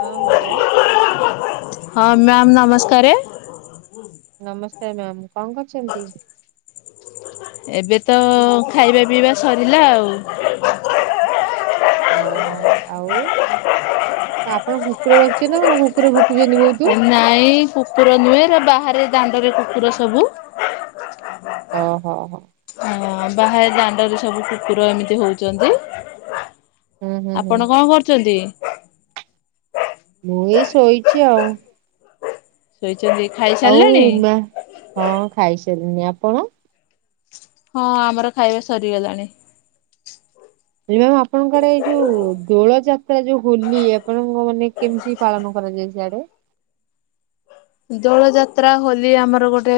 ହଁ ହ୍ୟାଲୋ। ହଁ ମ୍ୟାମ୍ ନମସ୍କାରେ। ନମସ୍କାର ମ୍ୟାମ କଁ କରୁଛନ୍ତି? ଏବେ ତ ଖାଇବା ପିଇବା ସରିଲା ଆଉ। ଓହୋ ଆଉ ଆପଣ କୁକୁର ରଖିଚନ୍ତି ନା କଣ କୁକୁରୁ ଭୁ ଏ ନା। ନାଇ କୁକୁର ନୁହେଁ ଏରା ବାହାରେ ଦାଣ୍ଡରେ କୁକୁର ସବୁ। ହ ହ ହ। ହଁ ବାହାରେ ଦାଣ୍ଡରେ ସବୁ କୁକୁର ଏମିତି ହଉଚନ୍ତି। ହୁଁ ହୁଁ ହୁଁ ଆପଣ କଁ କରୁଛନ୍ତି? ମୁଁ ଏଇ ଶୋଇଚି ଆଉ। ଶୋଇଚନ୍ତି ଖାଇ ଆଉ ମ୍ୟା ହଁ ଖାଇସାଇଲିଣୀ ଆପଣ? ହଁ ଆମର ଖାଇବା ସରିଗଲାଣି। ଏଇ ମ୍ୟାମ ଆପଣଙ୍କର ଏଇ ଯୋଉ ଦୋଳ ଯାତ୍ରା ଯଉ ହୋଲି ଆପଣଙ୍କ ମାନେ କେମିତି ପାଳନ କରାଯାଏ ସିଆଡେ? ଦୋଳ ଯାତ୍ରା ହୋଲି ଆମର ଗୋଟେ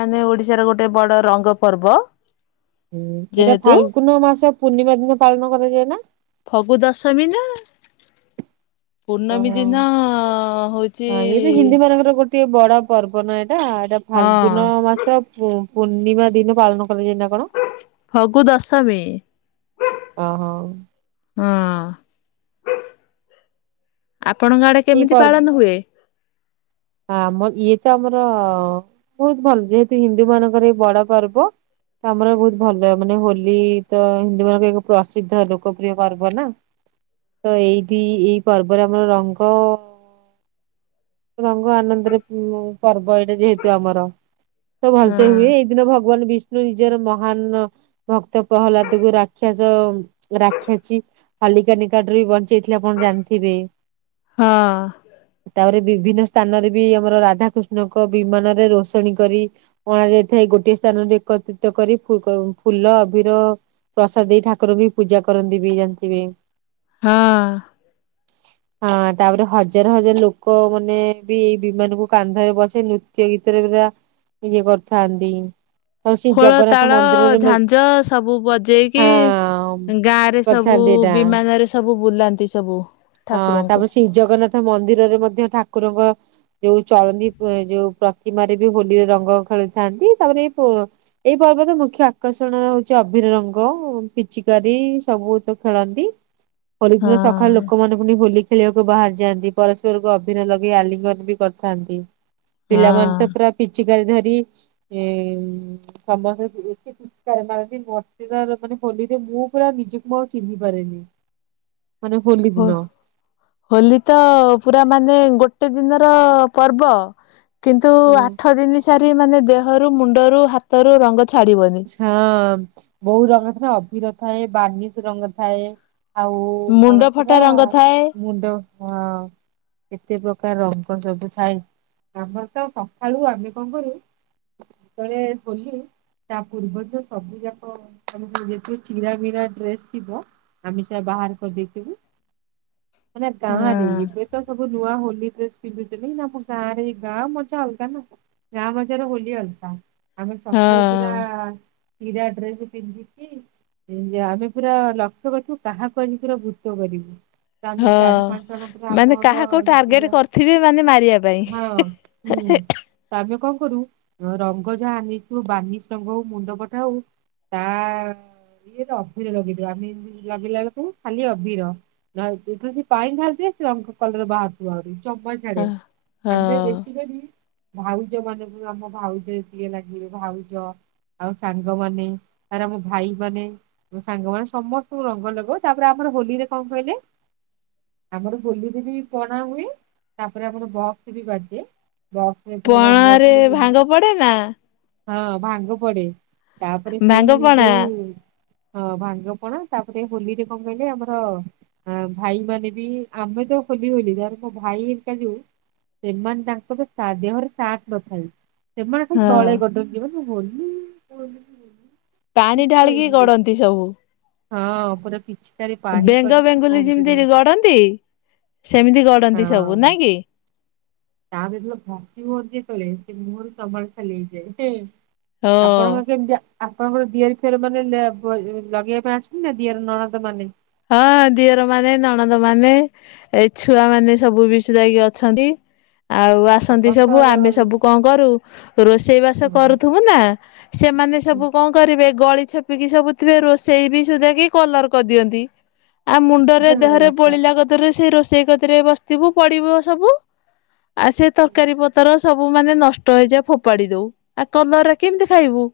ମାନେ ଓଡିଶାର ଗୋଟେ ବଡ ରଙ୍ଗ ପର୍ବ। ହୁଁ ଏଇଟା ଯେହେତୁ ଫାଲଗୁନ ମାସ ପୂର୍ଣ୍ଣିମା ଦିନ ପାଳନ କରାଯାଏ ନା? ଫଗୁଦଶମୀ ନା ପୂର୍ଣ୍ଣମୀ ଓହୋ ଦିନ ହଉଚି ଟିଏ ବଡ ପର୍ବ ନା ଏଟା, ଏଟା ହଁ ଫାଲଗୁନ ମାସ ହୁଁ ପୂର୍ଣ୍ଣିମା ଦିନ ପାଳନ କରାଯାଏ ନା କଣ? ଫଗୁ ଦଶମୀ। ଓହୋ ହଁ-ଅ-ଅ ଆପଣଙ୍କ ଆଡେ କେମିତି ପାଳନ ହୁଏ? ହ ଆମ ଇଏ ତ ଆମର-ଅ-ଅ-ଅ-ଅ ବହୁତ ଭଲ, ଯେହେତୁ ହିନ୍ଦୁ ମାନଙ୍କର ଏଇ ବଡ ପର୍ବ। ତ ଆମର ବହୁତ ଭଲ, ମାନେ ହୋଲି ତ ହିନ୍ଦୁ ମାନଙ୍କ ଏକ ପ୍ରସିଦ୍ଧ ଲୋକପ୍ରିୟ ପର୍ବ ନା। ତ ଏଇଠି ଏଇ ପର୍ବରେ ଆମର ରଙ୍ଗ ରଙ୍ଗ ଆନନ୍ଦରେ ଉ-ଉ-ଉ ପର୍ବ ଏଇଟା ଯେହେତୁ ଆମର। ତ ଭଲସେ ହଁ ହୁଏ। ଏଇ ଦିନ ଭଗବାନ ବିଷ୍ଣୁ ନିଜର ମହାନ ଭକ୍ତ ପ୍ରହ୍ଲାଦକୁ ରାକ୍ଷାସ ରାକ୍ଷାସୀ ହାଲିକା ନିକାଟରୁ ବି ବଞ୍ଚେଇଥିଲେ ଆପଣ ଜାଣିଥିବେ। ହଁ। ତାପରେ ବିଭିନ୍ନ ସ୍ଥାନରେ ବି ଆମର ରାଧାକୃଷ୍ଣଙ୍କ ବିମାନରେ ରୋଷଣୀ କରି ଅଣା ଯାଇଥାଏ। ଗୋଟିଏ ସ୍ଥାନରେ ଏକତ୍ରିତ କରି ଫୁ କ ଫୁଲ ଅଭିର ପ୍ରସାଦ ଦେଇ ଠାକୁର ବି ପୂଜା କରନ୍ତି ବି ଜାଣିଥିବେ। ହଁ। ହଁ ତାପରେ ହଜାର ହଜାର ଲୋକ ମାନେ ବି ଏଇ ବିମାନ କୁ କାନ୍ଧରେ ବସେଇ ନୃତ୍ୟ ଗୀତରେ ପୁରା ଇଏ କରିଥାନ୍ତି। ଆଉ ସେ ଖୋଳ ଜଗନ୍ନାଥ ତାଳ ମନ୍ଦିରରେ ହଁ ଝାଞ୍ଜ ସବୁ ବଜେଇକି ଗାଁ ରେ କରିଥାନ୍ତି ସବୁ-ଉ-ଉ ଏଇଟା। ବିମାନରେ ସବୁ ବୁଲାନ୍ତି ସବୁ ହଁ ଠାକୁରଙ୍କୁ। ତାପରେ ଶ୍ରୀ ଜଗନ୍ନାଥ ମନ୍ଦିରରେ ମଧ୍ୟ ଠାକୁରଙ୍କ ଯୋଉ ଚଳନି ପ ଏ ଯୋଉ ପ୍ରତିମାରେ ବି ହୋଲି ରଙ୍ଗ ଖେଳିଥାନ୍ତି। ତାପରେ ଏଇ ପୋ ଏଇ ପର୍ବ ତ ମୁଖ୍ୟ ଆକର୍ଷଣ ହଉଛି ଅଭିିର ରଙ୍ଗ ପିଚିକାରି ସବୁ ତ ଖେଳନ୍ତି। ହୋଲିଦିନ ସକାଳେ ହଁ ଲୋକମାନେ ପୁଣି ହୋଲି ଖେଳିବାକୁ ବାହାରି ଯାଆନ୍ତି। ପରସ୍ପରକୁ ଅଭିର ଲଗେଇ ଆଲିଙ୍ଗନ ବି କରିଥାନ୍ତି ପିଲାମାନେ ହଁ ତ ପୁରା ପିଚିିକାରି ଧରି ଏ-ଏ ସମସ୍ତ [unintelligible] ରଙ୍ଗ ମାରନ୍ତି ମତେ ତ ଲୋକମାନେ ହୋଲିରେ ମୁଁ ପୁରା ନିଜକୁ ଆଉ ଚିହ୍ନି ପାରେନି। [inaudible] ମାନେ ହୋଲି ହୋ ଦିନ। ହୋଲି ତ-ଅ-ଅ-ଅ ପୁରା ମାନେ ଗୋଟେ ଦିନର-ଅ-ଅ ପର୍ବ। କିନ୍ତୁ ହୁଁ ଆଠ ଦିନ ସାରି ମାନେ ଦେହରୁ ମୁଣ୍ଡରୁ ହାତରୁ ରଙ୍ଗ ଛାଡିବନି। ହଁ-ଅ-ଅ ବହୁ ରଙ୍ଗ ଥାଏ ଅଭିିର ଥାଏ ବାନିଶ ରଙ୍ଗ ଥାଏ। ଆଉ-ଉ-ଉ ମୁଣ୍ଡ କଣ ଫଟା ସେରା ରଙ୍ଗ ଥାଏ ମୁଣ୍ଡ ହଁ [inaudible] କେତେ ପ୍ରକାର ରଙ୍ଗ ସବୁ ଥାଏ। ଆମର ତ ସଖାଳୁ ଆମେ କଣ କରୁ ସେତବେଳେ ହୋଲି ତା ପୂର୍ବଦିନ ସବୁ ଯାକ ଆମର ଯେତିକି ଚିରାମୀରା ଡ୍ରେସ ଥିବ ଆମେ ସେରା ବାହାର କରିଦେଇଥିବୁ, ମାନେ ଗାଁରେ ହଁ ଏବେ ତ ସବୁ ନୂଆ ହୋଲି ଡ୍ରେସ୍ ପିନ୍ଧୁଥିଲି ନା, ଆମ ଗାଁ ରେ ଗାଁ ମଜା ଅଲଗା ନା। ଗାଁ ମଜାରେ ହୋଲି ଅଲଗା ଆମେ ସକାଳୁ ହଁ ଆ ଚିରା ଡ୍ରେସ ପିନ୍ଧିକି ଯେ ଆମେ ପୁରା ଲକ୍ଷ୍ୟ କରିଥିବୁ କାହାକୁ ଆଜି ପୁରା ଭୂତ କରିବୁ। ତମେ ଚାରି ହଁ ପାଞ୍ଚ ଜଣ ଙ୍କର ମାନେ ଆମ ହେବ କାହାକୁ ଟାର୍ଗେଟ ଯେତିକ କରିଥିବେ ମାନେ ମାରିବା ପାଇଁ ହଁ ହୁଁ। ତା ଦେହ ରେ କଣ କରୁ ଅ ରଙ୍ଗ ଯାହା ଆଣିଥିବୁ ବାନିସ୍ ତାଙ୍କୁ କହୁ ମୁଣ୍ଡ ଫଟା ହଉ ତା-ଆ-ଆ ଇଏ ତ ଅଭିର ଲଗେଇଦବା ଆମେ ଏମିତି ଲଗେଇଲା ବେଳକୁ ଖାଲି ଅଭିର। ନ ତୁ ଯଦି ପାଣି ଢାଳି ଦିଅ ସେ ରଙ୍ଗ କଲର ବାହାରୁ ରୁ ଥିବ ଆହୁରି ଜମା ହଁ। ଛାଡେନି ଆମେ ହଁ ବେଶୀକରି ଭାଉଜ ମାନଙ୍କୁ ଆମ ଭାଉଜ ଏତିକେ ଲାଗିବେ ଭାଉଜ। ଆଉ ସାଙ୍ଗମାନେ ଆରେ ଆମ ଭାଇ ମାନେ। ମୋ ସାଙ୍ଗମାନେ ସମସ୍ତଙ୍କୁ ରଙ୍ଗ ଲଗାଉ ତାପରେ ଆମର ହୋଲିରେ କଣ କହିଲେ ଆମର ହୋଲିରେ ବି ପଣା ହୁଏ। ତାପରେ ଆମର ବକ୍ସ ବି ବାଜେ ବକ୍ସ ରେ ପୁରା ରଙ୍ଗ ପଣାରେ ଖାଲି ହୋଲି ଭାଙ୍ଗ ପଡେନା? ହଁ ଭାଙ୍ଗ ପଡେ ତାପରେ ଭାଙ୍ଗ ସେଇ ପଣା ଯୋଉ ହଁ ଭାଙ୍ଗପଣା ତାପରେ ହୋଲିରେ କଣ କହିଲେ ଆମର। ଆ ଭାଇ ମାନେ ବି ଆମେ ତ ହୋଲି ହୋଲି ତାପରେ ମୋ ଭାଇ ହେରିକା ଯୋଉ। ସେମାନେ ତାଙ୍କର ଦେହରେ ସାଟ୍ ନଥାଏ। ସେମାନେ ଖାଲି ହଁ। ତଳେ ଗଡୁଥିବେ ହୋଲି ମୁଁ ହୋଲି। [unintelligible] ପାଣି ଢାଳିକି ହେଇଯିବେ। ଗଡ଼ନ୍ତି ସବୁ। ହଁ ପୁରା ପିଛି ବେଙ୍ଗ ବେଙ୍ଗୁଲି ଯେମିତି ଗଡନ୍ତି ସେମିତି ଗଡନ୍ତି ସବୁ ନାଇଁ କି। ତା ପରେ ଯେତେବେଳେ ଘଷି ହୁଅନ୍ତି ଜେତେଲେ ସେ ମୁହଁ ରୁ ଚମଡ଼ା ଛାଲି ହେଇଯାଏ। ହଁ। ଆପଣଙ୍କର କେମିତିଆ? ଆପଣଙ୍କର ଦିଅର ଫିଅର ମାନେ ଲେ ବ ଲଗେଇବା ପାଇଁ ଆସନ୍ତି ନା ଦିଅର ନଣଦ ମାନେ? ହଁ ଦିଅର ମାନେ ନଣନ୍ଦ ମାନେ ଏ ଛୁଆ ମାନେ ସବୁ [unintelligible] ଅଛନ୍ତି। ଆଉ ଆପଣ ଆସନ୍ତି ତ ସବୁ ଆମେ ସବୁ କଣ କରୁ ରୋଷେଇ ବାସ ହୁଁ କରୁଥିବୁ ନା। ସେମାନେ ହୁଁ ସବୁ କଣ କରିବେ ଗଳି ଛପିକି ସବୁ ଥିବେ ରୋଷେଇ ବି ସୁଧା କି କଲର କରିଦିଅନ୍ତି। ଆଉ ମୁଣ୍ଡରେ ଦେହରେ ଆଚ୍ଛା ବୋଳିଲା କତିରୁ ସେଇ ରୋଷେଇ କତିରେ ବସିଥିବୁ ପଡିବ ସବୁ। ଆଉ ସେ ତରକାରୀ ପତର ସବୁ ମାନେ ନଷ୍ଟ ହେଇଯାଏ ଫୋପାଡି ଦଉ ଆଉ କଲର ରେ କେମିତି ଖାଇବୁ।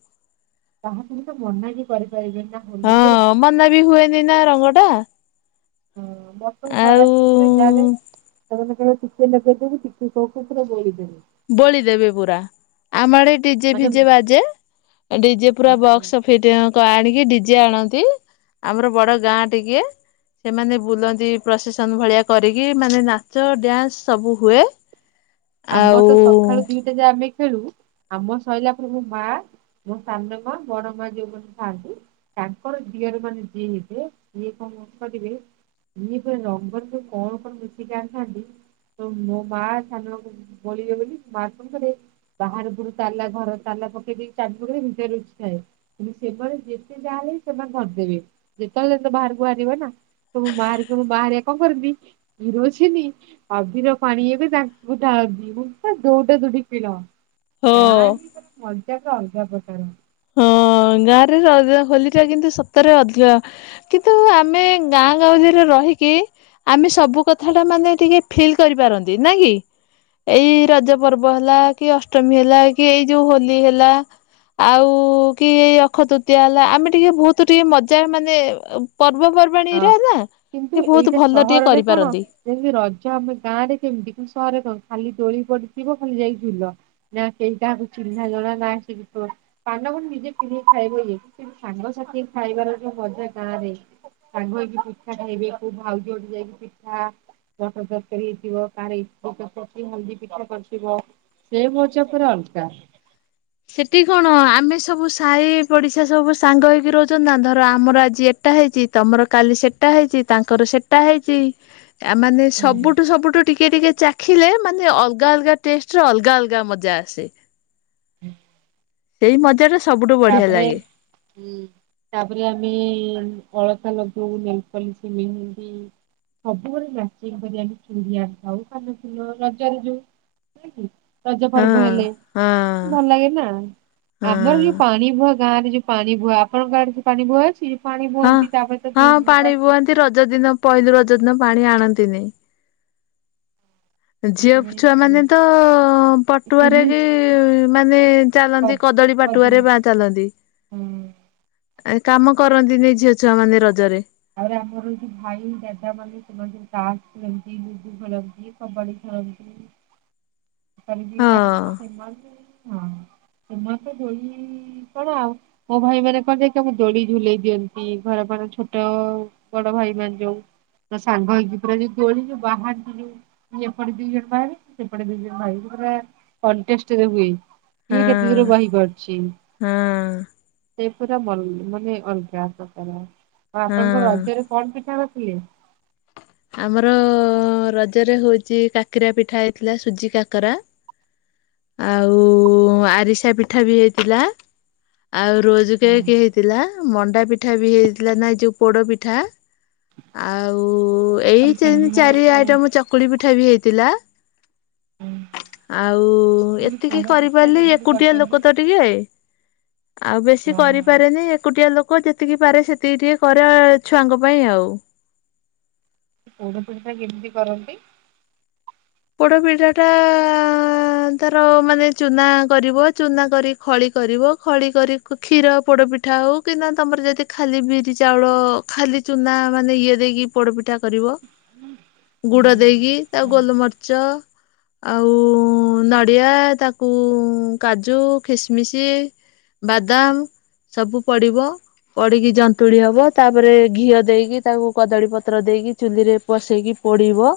କାହାକୁ ବି ତ ମନା ବି କରିପାରିବେନି ନା ହଁ ହୋଲିରେ। ମନା ବି ହୁଏନି ନା ରଙ୍ଗ ଟା। [inaudible] ସେଇନା କହିବୁ ଆଉ ଟିକେ କହୁ କହୁ ପୁରା ବୋଳି ଦେବେ। ବୋଳି ଦେବେ ପୁରା ଆମ ଆଡେ ଡିଜେ ମାନେ ଫିଜେ ବାଜେ। ଡିଜେ ପୁରା ବକ୍ସ ଫିଟି ଆଣିକି ଡିଜେ ଆଣନ୍ତି। ଆମର ବଡ ଗାଁ ଟିକେ। ସେମାନେ ବୁଲନ୍ତି ପ୍ରସେସନ ଭଳିଆ କରିକି ମାନେ ନାଚ ଡ୍ୟାନ୍ସ ସବୁ ହୁଏ। ଆଉ ଆମର ତ ସକାଳୁ ଦିଟା ଯାଏ ଆମେ ଖେଳୁ ଆମ ସଇଲା ପରେ ମୋ ମା। ମୋ ସାାନ ମା ବଡ ମା ଯୋଉ ମାନେ ଥାଆନ୍ତି। ତାଙ୍କର ଦିଅର ମାନେ ଯିଏ ହେଇଥିବେ ଇଏ କଣ କରିବେ। ଏ ରଙ୍ଗରରେ କଣ କଣ ମିସେଇକି ଆଣିଥାନ୍ତି ତ ମୋ ମା ସାନ ମା। ବୋଳିିବେ ବୋଲି ମା କଣ କରିବେ। ବାହାର ପଟୁ ତାଲା ଘର ତାଲା ପକେଇ ଦେଇକି ଚାବି ପକେଇ ଦେଇ ଭିତରେ ଲୁଛିଥାଏ। କିନ୍ତୁ ସେମାନେ ଯେତେ ଯାହାହେଲେ ସେମାନେ ଧରିଦେବେ ଯେତେବେଳେ ତ ବାହାରକୁ ବାହାରିବେ ନା। ମୋ ମା ହେରିକା ବାହାରିବାକୁ କଣ କରନ୍ତି କିରୋସିନ ଅବିର ପାଣି ଏବେ କା ମୁଁ ଦାଉଁ ମୁଁ ପା ଦଉଡା ଦୌଡ଼ି ଖେଳ। ହଁ ଗାଁ ରେ ମାନେ ମଜା ପୁରା ଅଲଗା ପ୍ରକାର। ହଁ ଗାଁରେ ର ହୋଲି ଖେଳ କିନ୍ତୁ ସତରେ ଅଧିକ। କିନ୍ତୁ ଆମେ ଗାଁ ଗାଁଉଲି ରେ ରହିକି। ଆମେ ସବୁ କଥା ଟା ମାନେ ଟିକେ ଫିଲ୍ କରିପାରନ୍ତି ନା କି। ଏଇ ରଜ ପର୍ବ ହେଲା କି ଅଷ୍ଟମୀ ହେଲା କି ଏଇ ଯୋଉ ହୋଲି ହେଲା। ଆଉ। ହଉ କି ଅକ୍ଷତୃତୀୟା ହେଲା ଆମେ ଟିକେ ବହୁତ ଟିକେ ମଜା ମାନେ ପର୍ବପର୍ବା ହଁ ବାଣିରେ ନା କିନ୍ତୁ ଟିକେ ବହୁତ ଏଇଟା ଭଲ ଟିକେ ସହରରେ କଣ କରିପାରନ୍ତି। ଯେମିତି ରଜ ଆମେ ଗାଁ ରେ କେମିତି କଣ ସହରରେ କଣ ଖାଲି ଦୋଳି ପଡିଥିବ ଖାଲି ଯାଇକି ଝୁଲ। ନା କେଇ କାହାକୁ ଚିହ୍ନା ଜଣା ନା ସେଠି ପାନ ନିଜେ କିଣିକି ଖାଇବ। ସାଙ୍ଗସାଥି ଖାଇବାର ଯୋଉ ମଜା ଗାଁ ରେ। ସାଙ୍ଗ ହେଇକି ପିଠା ଖାଇବେ କୋଉ ଭାଉଜଟୁ ଯାଇକି ପିଠା। ମଟରତରକାରୀ ହେଇଥିବ ଇଟିଲି ହଳଦୀ ପିଠା କରିଥିବ। ସେ ମଜା ପୁରା ଅଲଗା। ସେଠି କଣ ଆମେ ସବୁ ସାହି ପଡିଶା ସବୁ ସାଙ୍ଗ ହେଇକି ରହୁଛନ୍ତି ନା ଧର ଆମର ଆଜି ଏତି ସେଟା ହେଇଛି ତମର କାଲି ସେଟା ହେଇଛି ତାଙ୍କର ସେଟା ହେଇଛି। ଆ ମାନେ ସବୁଠୁ ସବୁଠୁ ଟିକେ ଟିକେ ଚାଖିଲେ ମାନେ ଅଲଗା ଅଲଗା ଟେଷ୍ଟରେ ଅଲଗା ଅଲଗା ମଜା ଆସେ। ହୁଁ ସେଇ ମଜାର ତାପରେ ହୁଁ ତାପରେ ଆମେ ଅଳତା ଲଗାଉ ନେଲପଲିସି ମେହେନ୍ଦି ସବୁବେଳେ ମାଚିଙ୍ଗ କରି ଆମେ ପିନ୍ଧିବା ଆଉ କାନ ଫୁଲ ରଜରେ ଯଉ ନାଇକି ରଜ ହଁ ପର୍ବ ହେଲେ ହଁ ଭଲ ଲାଗେ ନା ଆମର ହଁ। ଯଉ ପାଣି ଭୁହ ଗାଁ ରେ ଯୋଉ ପାଣି ଭୁଆ ଆପଣଙ୍କ ଗାଁ ଆଡ଼େ ପାଣି ଭୁହ ଅଛି। ପାଣି ଭୁଅନ୍ତି ତା ପରେ ତା ସେ ରଜ ଦିନ ପହିଲି ରଜ ଦିନ ପାଣି ଆଣନ୍ତିନି ଝିଅ ଛୁଆ ମାନେ ସେଥିପାଇଁ ତ ପଟୁଆରେ କି ପିନ୍ଧିଛି ମାନେ ଚାଲନ୍ତି କଦଳୀ ପଟ ଟୁଆରେ ବା ଚାଲନ୍ତି। ହୁଁ ଆ କାମ କରନ୍ତିନି ଝିଅ ଛୁଆ ମାନେ ରଜରେ ଆଉ ଆମର ଯୋଉ ଭାଇ ଦାଦା ମାନେ ସେମାନେ ଯ ତାସ ଖେଳନ୍ତି ଲୁଗୁ ଖେଳନ୍ତି। କବାଡି ଖେଳନ୍ତି। କି ହଁ ତା ସେମାନେ ହଁ ସେମାନେ ତ ଧଳି କଣ ଆଉ ମୋ ଭାଇ ମାନେ କଣ ନା ସବୁ ଦୋଳି ଝୁଲେଇ ଦିଅନ୍ତି ଘର ଛୋଟ ବଡ ଭାଇ ମାନ ଯଉ ତ ସାଙ୍ଗ ହେଇକି ପୁରା ଯୋଉ ଦୋଳି ଯୋଉ ବାହାରି ଯୋଉ ଏପଟେ ଦିଇ ଜଣ ବାହାରେ ସେପଟେ ଦିଇ ଜଣ ଭାଇ ପୁରା କଣ୍ଟେରେ ହୁଏ ହଁ। କିଏ କେତେ ଦୂର ବହି ପାରୁଛି ହଁ ସେଇ ପୁରା ମାନେ ଅଲଗା ପ୍ରକାର ହଁ। ଆପଣଙ୍କ ରଜ ରେ କଣ ପିଠା କରିଥିଲେ? ଆମର ରଜରେ ହଉଛି କାକିରା ପିଠା ହେଇଥିଲା ସୁଜି କାକରା। ଆଉ ଆରିସା ପିଠା ବି ହେଇଥିଲା। ଆଉ ରୋଜ କେକ ହେଇଥିଲା ମଣ୍ଡା ପିଠା ବି ହେଇଥିଲା ନା ଯୋଉ ପୋଡ଼ ପିଠା ଆଉ ଏଇ କରିଛନ୍ତି ତିନି ମାନେ ଚାରି କୋଉ ଆଇଟମ ଚକୁଳି ପିଠା ବି ହେଇଥିଲା। ଆଉ ପୋଡ ଏତିକି ପିଠା ଟା କରିପାରିଲି କେମିତି ଏକୁଟିଆ ଲୋକ ତ କରିଛନ୍ତି? ଟିକେ। ଆଉ ବେଶୀ କରିପାରେନି ଏକୁଟିଆ ଲୋକ ଯେତିକି ପାରେ ସେତିକି ଟିକେ କରେ ଛୁଆଙ୍କ ପାଇଁ ଆଉ ପୋଡ଼ ପିଠା କେମିତି କରନ୍ତି? ପୋଡ ପିଠା ଟା ତାର ମାନେ ଚୁନା କରିବ ଚୁନା କରି ଖଳି କରିବ ଖଳି କରି କ୍ଷୀର ପୋଡ଼ପିଠା ହଉ କିନା ତୁମର ଯଦି ଖାଲି ବିରି ଚାଉଳ। ଖାଲି ଚୁନା ମାନେ ଇଏ ଦେଇକି ପୋଡପିଠା କରିବ ଗୁଡ ହୁଁ ଦେଇକି ତା ଗୋଲମରିଚ ଆଉ ନଡ଼ିଆ ତାକୁ କାଜୁ କିସମିସ ବାଦାମ ସବୁ ପଡିବ ପଡ଼ିକି ଜନ୍ତୁଳି ହବ ତାପରେ ଘିଅ ଦେଇକି ତାକୁ କଦଳୀ ପତ୍ର ଦେଇକି ଚୁଲିରେ ପସେଇକି ପଡିବ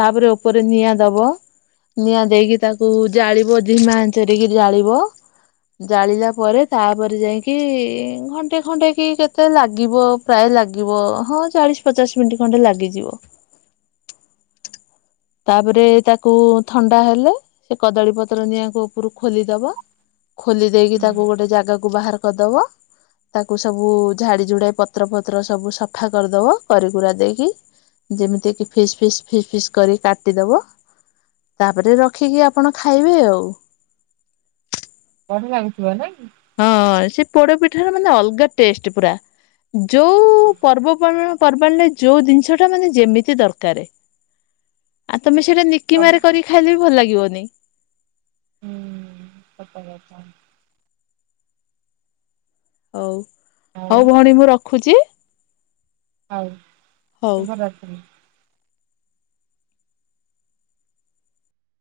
ତାପରେ ଉପରେ ନିଆଁ ଦବ। ନିଆଁ ଦେଇକି ତାକୁ ଜାଳିବ ଧିମା ଆଞ୍ଚ କରିକି ଜାଳିବ। ଜାଳିଲା ପରେ ତାପରେ ଯାଇକି ଘଣ୍ଟେ ଖଣ୍ଟେ କି କେତେ ଲାଗିବ। ପ୍ରାୟ ଲାଗିବ ହଁ ଚାଳିଶ ପଚାଶ ମିନିଟ୍ ଖଣ୍ଡେ ଲାଗିଯିବ। ତାପରେ ତାକୁ ଥଣ୍ଡା ହେଲେ ସେ କଦଳୀ ପତ୍ର ନିଆ ଉପରୁ ଖୋଲିଦବା। ଖୋଲି ଦେଇକି ତାକୁ ଗୋଟେ ଜାଗାକୁ ବାହାର କରିଦବ। ତାକୁ ସବୁ ଝାଡି ଯୁଡାଇ ପତ୍ର ପତ୍ର ସବୁ ସଫା କରିଦବ କରିକୁରା ଦେଇକି। ଯେମିତି କି ଫିସ୍ ଫିସ୍ ଫିସ୍ ଫିସ୍ କରି କାଟିଦବ ତାପରେ ରଖିକି ଆପଣ ଖାଇବେ ଆଉ। ବଢିଆ ଲାଗୁଥିବ ନାଇ ହଁ ସେ ପୋଡପିଠା ର ମାନେ ଅଲଗା ଟେଷ୍ଟ ପୁରା। ଯୋଉ ପର୍ବ ପର୍ବା ପର୍ବାଣରେ ଯୋଉ ଜିନିଷ ଟା ମାନେ ଯେମିତି ଦରକାରେ ଆଉ ତମେ ସେଇଟା ନିକି ସବୁ ମାରେ କରିକି ଖାଇଲେ ବି ଭଲ ଲାଗିବନି। [unintelligible] ହଉ ହଉ ଭଉଣୀ ମୁଁ ରଖୁଛି। ହଉ ହଉ। ଶୁଭ ରାତି।